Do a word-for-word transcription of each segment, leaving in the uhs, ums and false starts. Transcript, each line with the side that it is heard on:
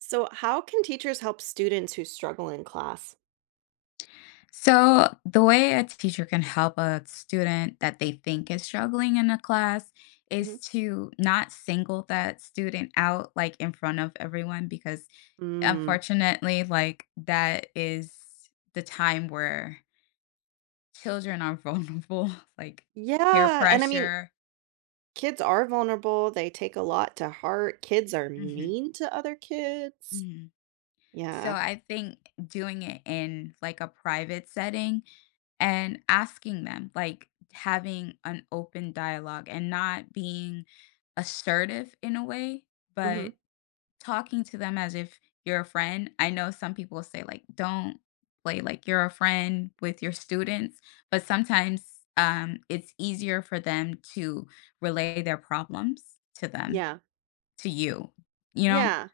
right: So, how can teachers help students who struggle in class?
left: So, the way a teacher can help a student that they think is struggling in a class
right: Mhm.
left: is to not single that student out like in front of everyone because
right: Mm,
left: unfortunately like that is the time where children are vulnerable like peer
right: yeah. And I mean,
left: pressure.
right: kids are vulnerable. They take a lot to heart. Kids are
left: Mhm,
right: mean to other kids.
left: mhm. So
right: Yeah.
left: I think doing it in like a private setting and asking them, like having an open dialogue and not being assertive in a way,
right: Hmm.
left: but talking to them as if you're a friend. I know some people say like don't play like you're a friend with your students, but sometimes um it's easier for them to relay their problems to them,
right: Yeah.
left: to you, you know?
right: Yeah.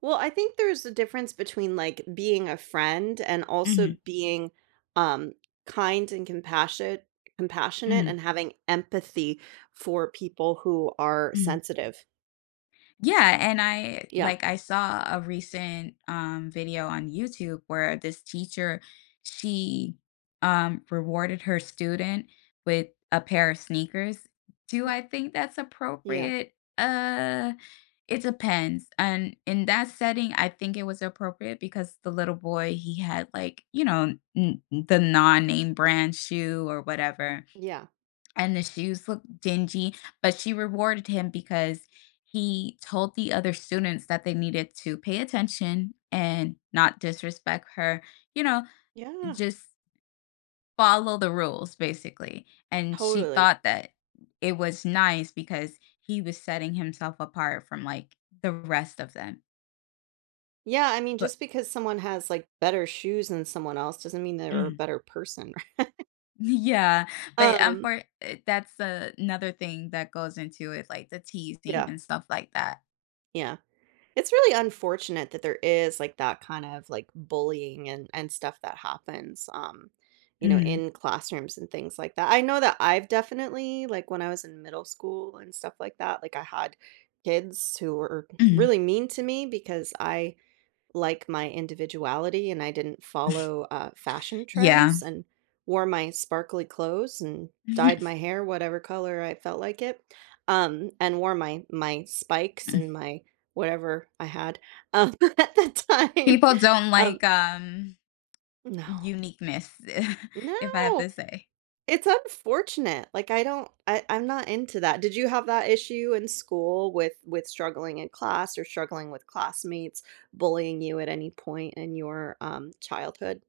right: Well, I think there's a difference between like being a friend and also
left: Mhm.
right: being um, kind and compassionate compassionate
left: Mm.
right: and having empathy for people who are
left: Mm.
right: sensitive.
left: Yeah, and I
right: Yeah.
left: like I saw a recent um video on YouTube where this teacher she um rewarded her student with a pair of sneakers. Do
right: Mhm.
left: I think that's
right: Yeah.
left: appropriate? Uh it depends. And in that setting, I think it was appropriate because the little boy he had like, you know, n- the non-name brand shoe or whatever,
right: Yeah.
left: and the shoes looked dingy, but she rewarded him because he told the other students that they needed to pay attention and not disrespect her, you know,
right: Yeah.
left: just follow the rules basically. And she
right: Totally.
left: thought that it was nice because he was setting himself apart from like the rest of them.
right: Yeah, I mean,
left: But
right: just because someone has like better shoes than someone else doesn't mean they're a
left: mm,
right: better person.
left: yeah, but um,
right: Um,
left: for uh, that's uh, another thing that goes into it, like the teasing
right: yeah,
left: and stuff like that.
right: yeah. It's really unfortunate that there is like that kind of like bullying and and stuff that happens, um, you know,
left: Mm,
right: in classrooms and things like that. I know that I've definitely like when I was in middle school and stuff like that, like I had kids who were
left: mm,
right: really mean to me because I like my individuality and I didn't follow uh, fashion
left: yeah.
right: trends and wore my sparkly clothes and dyed my hair whatever color I felt like it um, and wore my my spikes and my whatever I had um, at the time.
left: People don't
right: Um,
left: like, um,
right: no,
left: uniqueness, if I have
right: no,
left: to say.
right: it's unfortunate. Like I don't, I, I'm not into that. Did you have that issue in school with with struggling in class or struggling with classmates bullying you at any point in your um, childhood?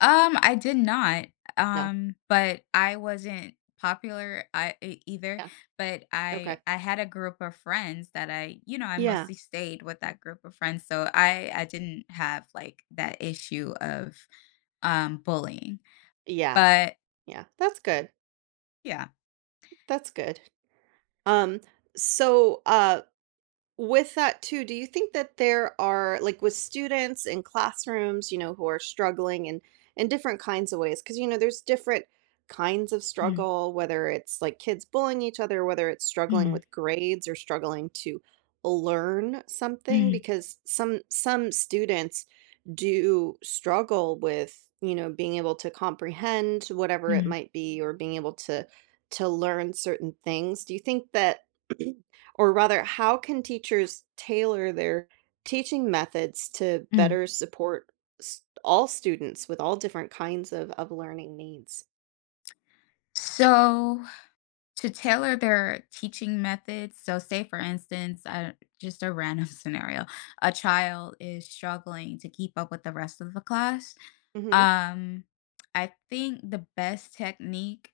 left: Um, I did not,
right: No.
left: um, but I wasn't popular, I e either,
right: Yeah.
left: but
right: Okay.
left: I I had a group of friends that I you know, I
right: Yeah.
left: mostly stayed with that group of friends, so I I didn't have, like, that issue of, um, bullying,
right: Yeah.
left: but
right: Yeah. That's good.
left: yeah.
right: That's good. Um, so, uh, with that too, do you think that there are like with students in classrooms, you know, who are struggling in in different kinds of ways? Because you know, there's different kinds of
left: Mhm,
right: struggle, whether it's like kids bullying each other, whether it's struggling
left: mhm,
right: with grades or struggling to learn something,
left: mhm,
right: because some some students do struggle with, you know, being able to comprehend whatever it
left: mhm,
right: might be or being able to to learn certain things. Do you think that or rather, how can teachers tailor their teaching methods to
left: mm.
right: better support s- all students with all different kinds of, of learning needs?
left: So To tailor their teaching methods, so say for instance, uh, just a random scenario, a child is struggling to keep up with the rest of the class.
right: Hmm.
left: Um, I think the best technique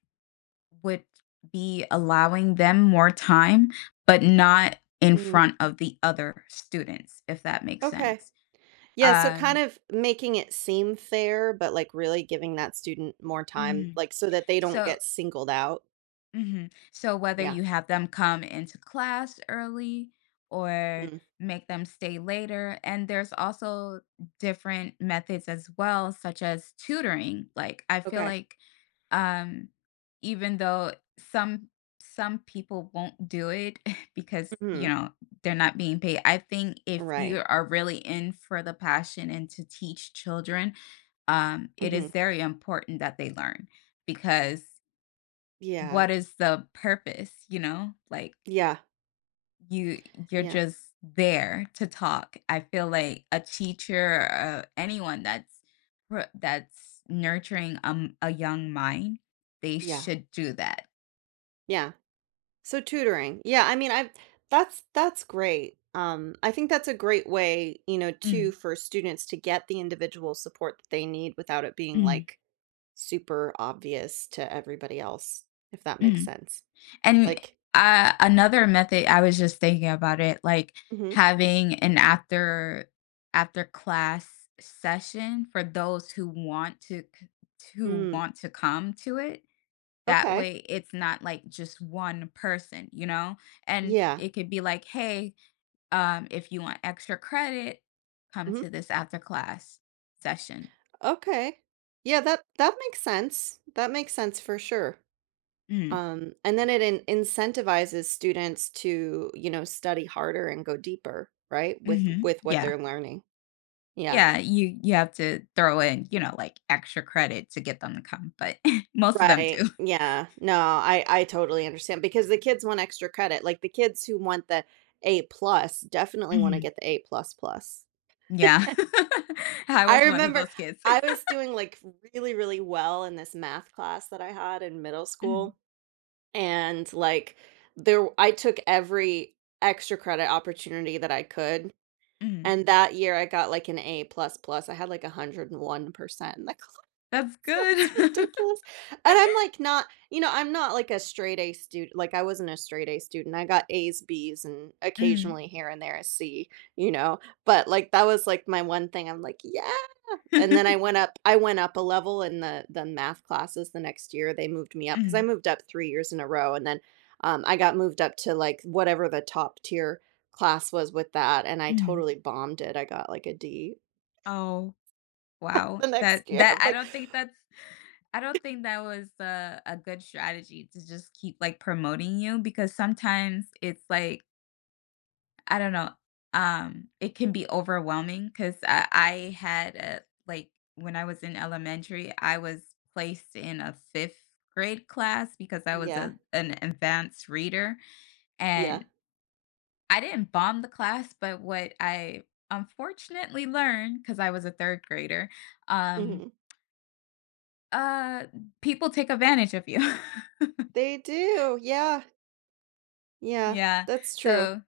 left: would be allowing them more time, but not in
right: Hmm.
left: front of the other students, if that makes
right: Okay.
left: sense.
right: Yeah. So, kind
left: Um,
right: of making it seem fair, but like really giving that student more time,
left: mhm.
right: like so that they don't
left: So
right: get singled out.
left: hmm So whether
right: Yeah.
left: you have them come into class early or
right: Mm.
left: make them stay later, and there's also different methods as well, such as tutoring. Like I feel
right: Okay.
left: like um, even though some some people won't do it because
right: Hmm.
left: you know they're not being paid. I think if
right: Right.
left: you are really in for the passion and to teach children, um, it
right: Hmm.
left: is very important that they learn because
right: Yeah.
left: what is the purpose, you know? Like
right: Yeah.
left: you you're
right: Yeah.
left: just there to talk. I feel like a teacher uh, anyone that's pro- that's nurturing um, a young mind, they
right: Yeah.
left: should do that.
right: Yeah. So tutoring. Yeah, I mean, I've that's that's great. Um, I think that's a great way, you know,
left: Mm,
right: too, for students to get the individual support that they need without it being
left: mm,
right: like super obvious to everybody else, if that makes
left: mm.
right: sense.
left: And
right: Like,
left: uh, another method I was just thinking about it like
right: hmm,
left: having an after after class session for those who want to c- who
right: mm,
left: want to come to it. That
right: okay,
left: way it's not like just one person, you know? And
right: yeah,
left: it could be like, hey, um, if you want extra credit, come
right: hmm,
left: to this after class session.
right: okay, yeah, that that makes sense. That makes sense for sure.
left: Mm.
right: Um, and then it in- incentivizes students to, you know, study harder and go deeper, right? With
left: Hmm.
right: with what
left: Yeah.
right: they're learning. Yeah.
left: Yeah. You you have to throw in, you know, like extra credit to get them to come, but most of them
right: Right,
left: do.
right: yeah. No, I I totally understand because the kids want extra credit, like, the kids who want the A plus definitely wanna
left: Mhm.
right: get the A plus plus.
left: Yeah. I
right: I
left: was one of
right: remember
left: those kids.
right: I was doing, like, really, really well in this math class that I had in middle
left: Mm,
right: school, and, like, there I took every extra credit opportunity that I could,
left: mm.
right: and that year I got, like, an A plus plus. I had, like, one hundred one percent in the class.
left: That's
right: It's
left: good.
right: ridiculous. And I'm like not you know, I'm not like a straight A student. Like I wasn't a straight A student. I got A's, B's, and
left: Mm.
right: occasionally here and there a C, you know. But like that was like my one thing. I'm like, yeah. And then I went up I went up a level in the the math classes the next year. They moved me up because I
left: Mm,
right: moved up three years in a row. And then um, I got moved up to like whatever the top tier class was with that. And I
left: mm.
right: totally bombed it. I got like a D
left: Oh, wow.
right: the
left: That
right: next year.
left: that
right: I'm
left: I
right: like,
left: don't think that's I don't think that was a, a good strategy to just keep like promoting you because sometimes it's like I don't know, um, it can be overwhelming because I, I had a, like when I was in elementary, I was placed in a fifth grade class because I was
right: yeah,
left: a an advanced reader
right: yeah.
left: and I didn't bomb the class, but what I unfortunately learned because I was a third grader, um,
right: Mhm.
left: uh, people take advantage of you.
right: They do, yeah, yeah,
left: Yeah.
right: that's true.
left: So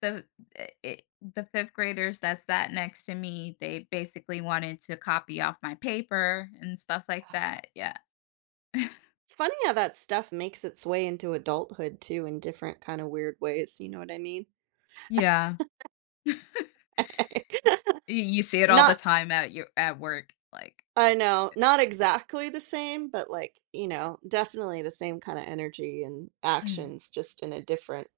left: the I I the fifth graders that sat next to me, they basically wanted to copy off my paper and stuff like that. Yeah.
right: It's funny how that stuff makes its way into adulthood too in different kind of weird ways, you know what I mean?
left: Yeah. You you see it all the
right: Not
left: time at your at work, like,
right: I know, not exactly the same, but like, you know, definitely the same kind of energy and
left: "Mm,
right: actions, just in a different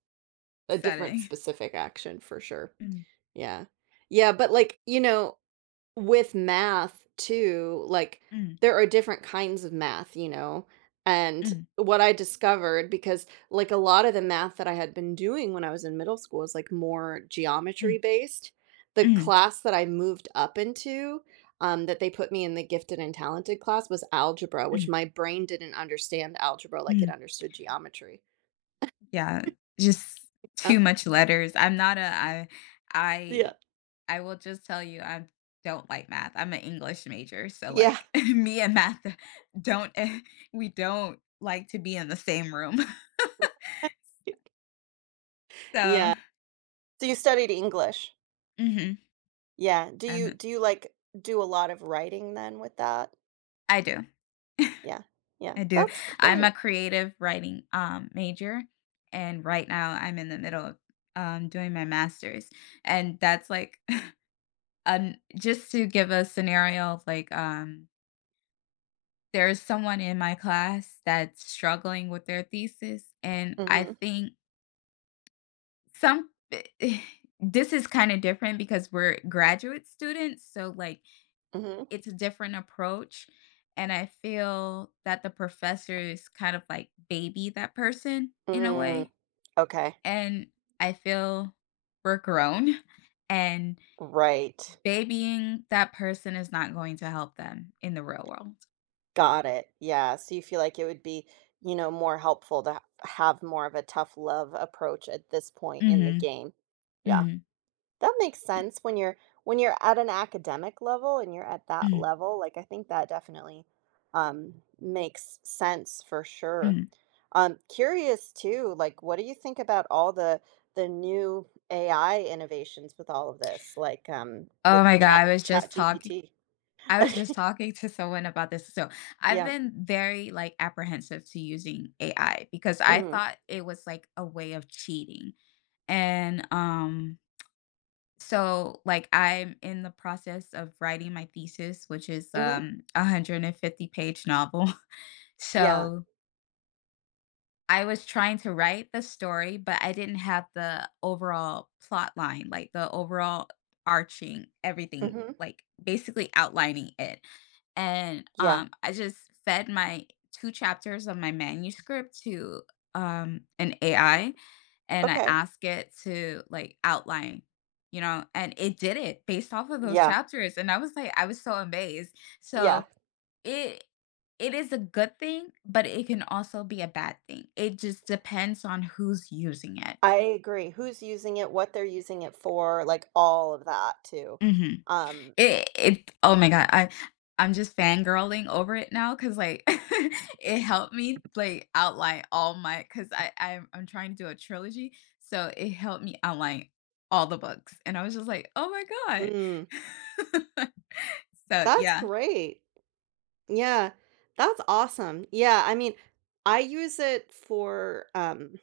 right: a different
left: setting.
right: specific action for sure.
left: Mm,
right: Yeah. Yeah, but like, you know, with math too, like,
left: mm,
right: there are different kinds of math, you know, and
left: mm,
right: what I discovered because, like, a lot of the math that I had been doing when I was in middle school was like, more
left: mm,
right: geometry based. The
left: mm,
right: class that I moved up into, um, that they put me in the gifted and talented class was algebra, which
left: mm,
right: my brain didn't understand algebra like it
left: mm."
right: understood geometry.
left: Yeah, just
right: Uh,
left: too much letters. I'm not a I
right: yeah.
left: I I will just tell you I don't like math. I'm an English major, so,
right: Yeah.
left: like, me and math don't we don't like to be in the same room.
right: Yeah.
left: So
right: So you studied English?
left: mhm,
right: Yeah. Do
left: I'm
right: you
left: a
right: do you, like, do a lot of writing then with that?
left: I do,
right: Yeah. Yeah.
left: I do.
right: That's
left: I'm a
right: great.
left: creative writing, um, major, and right now I'm in the middle of, um, doing my master's, and that's, like, an just to give a scenario, like, um, there's someone in my class that's struggling with their thesis, and I
right: Mhm.
left: think Some this is kind of different because we're graduate students, so, like,
right: Mhm.
left: it's a different approach, and I feel that the professors kind of, like, baby that person in a
right: Mm.
left: way,
right: Okay.
left: and I feel we're grown, and
right: Right.
left: babying that person is not going to help them in the real world.
right: Got it. Yeah. So you feel like it would be, you know, more helpful to ha- have more of a tough love approach at this point in the
left: Mhm,
right: game. Yeah.
left: mhm,
right: That makes
left: y
right: sense when you're when you're at an academic level and you're at that
left: mhm,
right: level, like I think that definitely um makes sense for sure.
left: mhm.
right: Um, curious too, like what do you think about all the the new A I innovations with all of this, like um
left: Oh
right: with
left: my god,
right: chat
left: I was
right: chat
left: just talking
right: G P T?
left: I was just talking to someone about this. So I've
right: Yeah.
left: been very like apprehensive to using A I because I
right: Mhm.
left: thought it was like a way of cheating. And um so like I'm in the process of writing my thesis, which is
right: Mhm.
left: um a one hundred fifty page novel.
right: Yeah.
left: So I was trying to write the story, but I didn't have the overall plot line, like the overall arching everything,
right: Mhm.
left: like basically outlining it. And
right: Yeah.
left: um, I just fed my two chapters of my manuscript to um, an A I and I
right: Okay.
left: asked it to like outline, you know, and it did it based off of those
right: Yeah.
left: chapters. And I was like, I was so amazed.
right: Yeah.
left: So it it is a good thing, but it can also be a bad thing. It just depends on who's using it.
right: I agree. Who's using it, what they're using it for, like all of that too.
left: Mhm.
right: Um,
left: It it oh my god, I I'm just fangirling over it now because like, it helped me, like, outline all my because I I'm I'm trying to do a trilogy, so it helped me outline all the books, and I was just like, "Oh my
right: mm,
left: god." So,
right: that's
left: yeah.
right: great. Yeah, that's awesome. Yeah, I mean, I use it for, um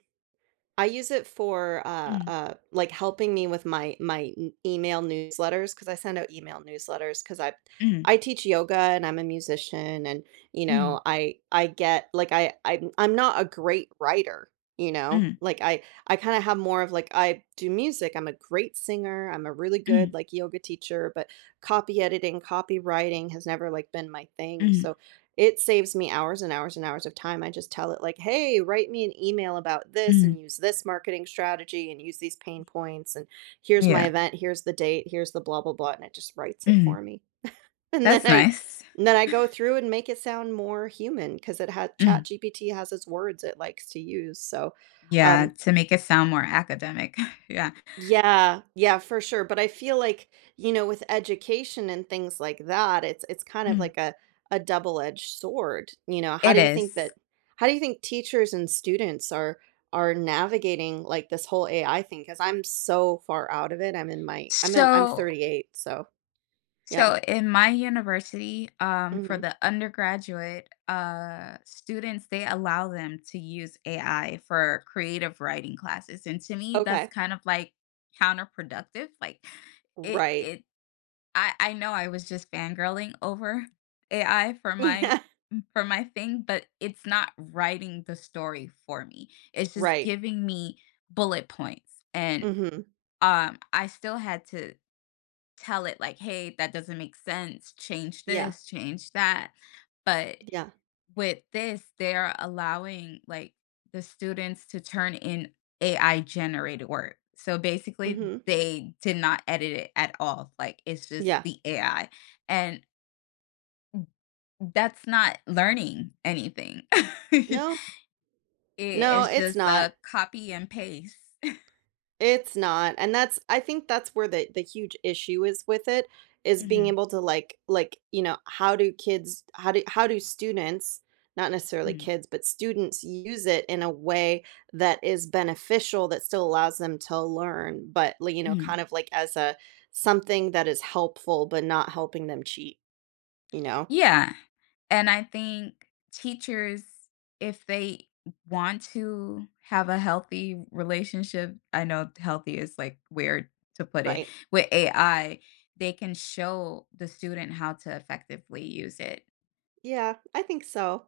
right: I use it for, uh,
left: Mm,
right: uh, like, helping me with my my e email newsletters, because I send out email newsletters because I
left: mm,
right: I teach yoga and I'm a musician and, you
left: mm,
right: know, I I get like, I I'm I'm not a great writer, you know?
left: mm,
right: Like, I I kinda have more of, like I do music, I'm a great singer, I'm a really good,
left: mm,
right: like, yoga teacher, but copy editing, copywriting has never, like, been my thing, so
left: mm,
right: it saves me hours and hours and hours of time. I just tell it like, "Hey, write me an email about this and
left: mm.
right: use this marketing strategy and use these pain points and here's my
left: Yeah.
right: event, here's the date, here's the blah blah blah," and it just writes it for
left: Mm.
right: me. And then
left: That's
right: I
left: nice.
right: and then I go through and make it sound more human because it had
left: Mhm.
right: ChatGPT has its words it likes to use. So
left: Yeah,
right: um,
left: to make it sound more academic. Yeah.
right: yeah, yeah, for sure, but I feel like, you know, with education and things like that, it's it's kind of
left: Mm,
right: like a a double-edged sword, you know, how
left: it
right: do you
left: is.
right: think that how do you think teachers and students are are navigating, like, this whole A I thing? Because 'Cause I'm so far out of it, I'm in my I'm in I'm
left: So
right: thirty-eight, so yeah,
left: so in my university, um, for
right: mhm,
left: the undergraduate, uh, students, they allow them to use A I for creative writing classes. And to me, that's
right: okay,
left: kind of like counterproductive. Like it,
right: right,
left: it I I know I was just fangirling over A I for my
right: yeah,
left: for my thing, but it's not writing the story for me. It's just
right: right,
left: giving me bullet points. And
right: mhm,
left: um I still had to tell it like, "Hey, that doesn't make sense. Change
right: yeah,
left: this, change that." But
right: yeah,
left: with this, they're allowing like the students to turn in A I generated work. So basically,
right: mhm,
left: they did not edit it at all. Like it's just
right: yeah,
left: the A I. And that's not learning anything.
right: no,
left: It-
right: no,
left: it's
right: it's
left: just
right: not.
left: a copy and paste.
right: It's not, and that's I think that's where the the huge issue is with it, is being
left: Mhm,
right: able to like like, you know, how do kids how do how do students, not necessarily
left: mhm,
right: kids, but students use it in a way that is beneficial that still allows them to learn, but like, you know,
left: mhm.
right: kind of like as a something that is helpful but not helping them cheat, you know?
left: Yeah, and I think teachers, if they want to have a healthy relationship I know healthy is, like, weird to put it
right: Right.
left: with A I, they can show the student how to effectively use it.
right: Yeah, I think so.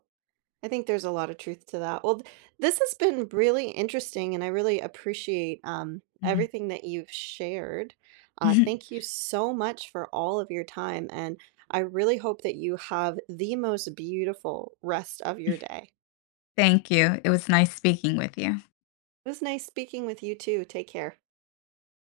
right: I think there's a lot of truth to that. Well, th- this has been really interesting, and I really appreciate um,
left: Mhm.
right: everything that you've shared. Uh, thank you so much for all of your time, and I really hope that you have the most beautiful rest of your day.
left: Thank you. It was nice speaking with you.
right: It was nice speaking with you too. Take care.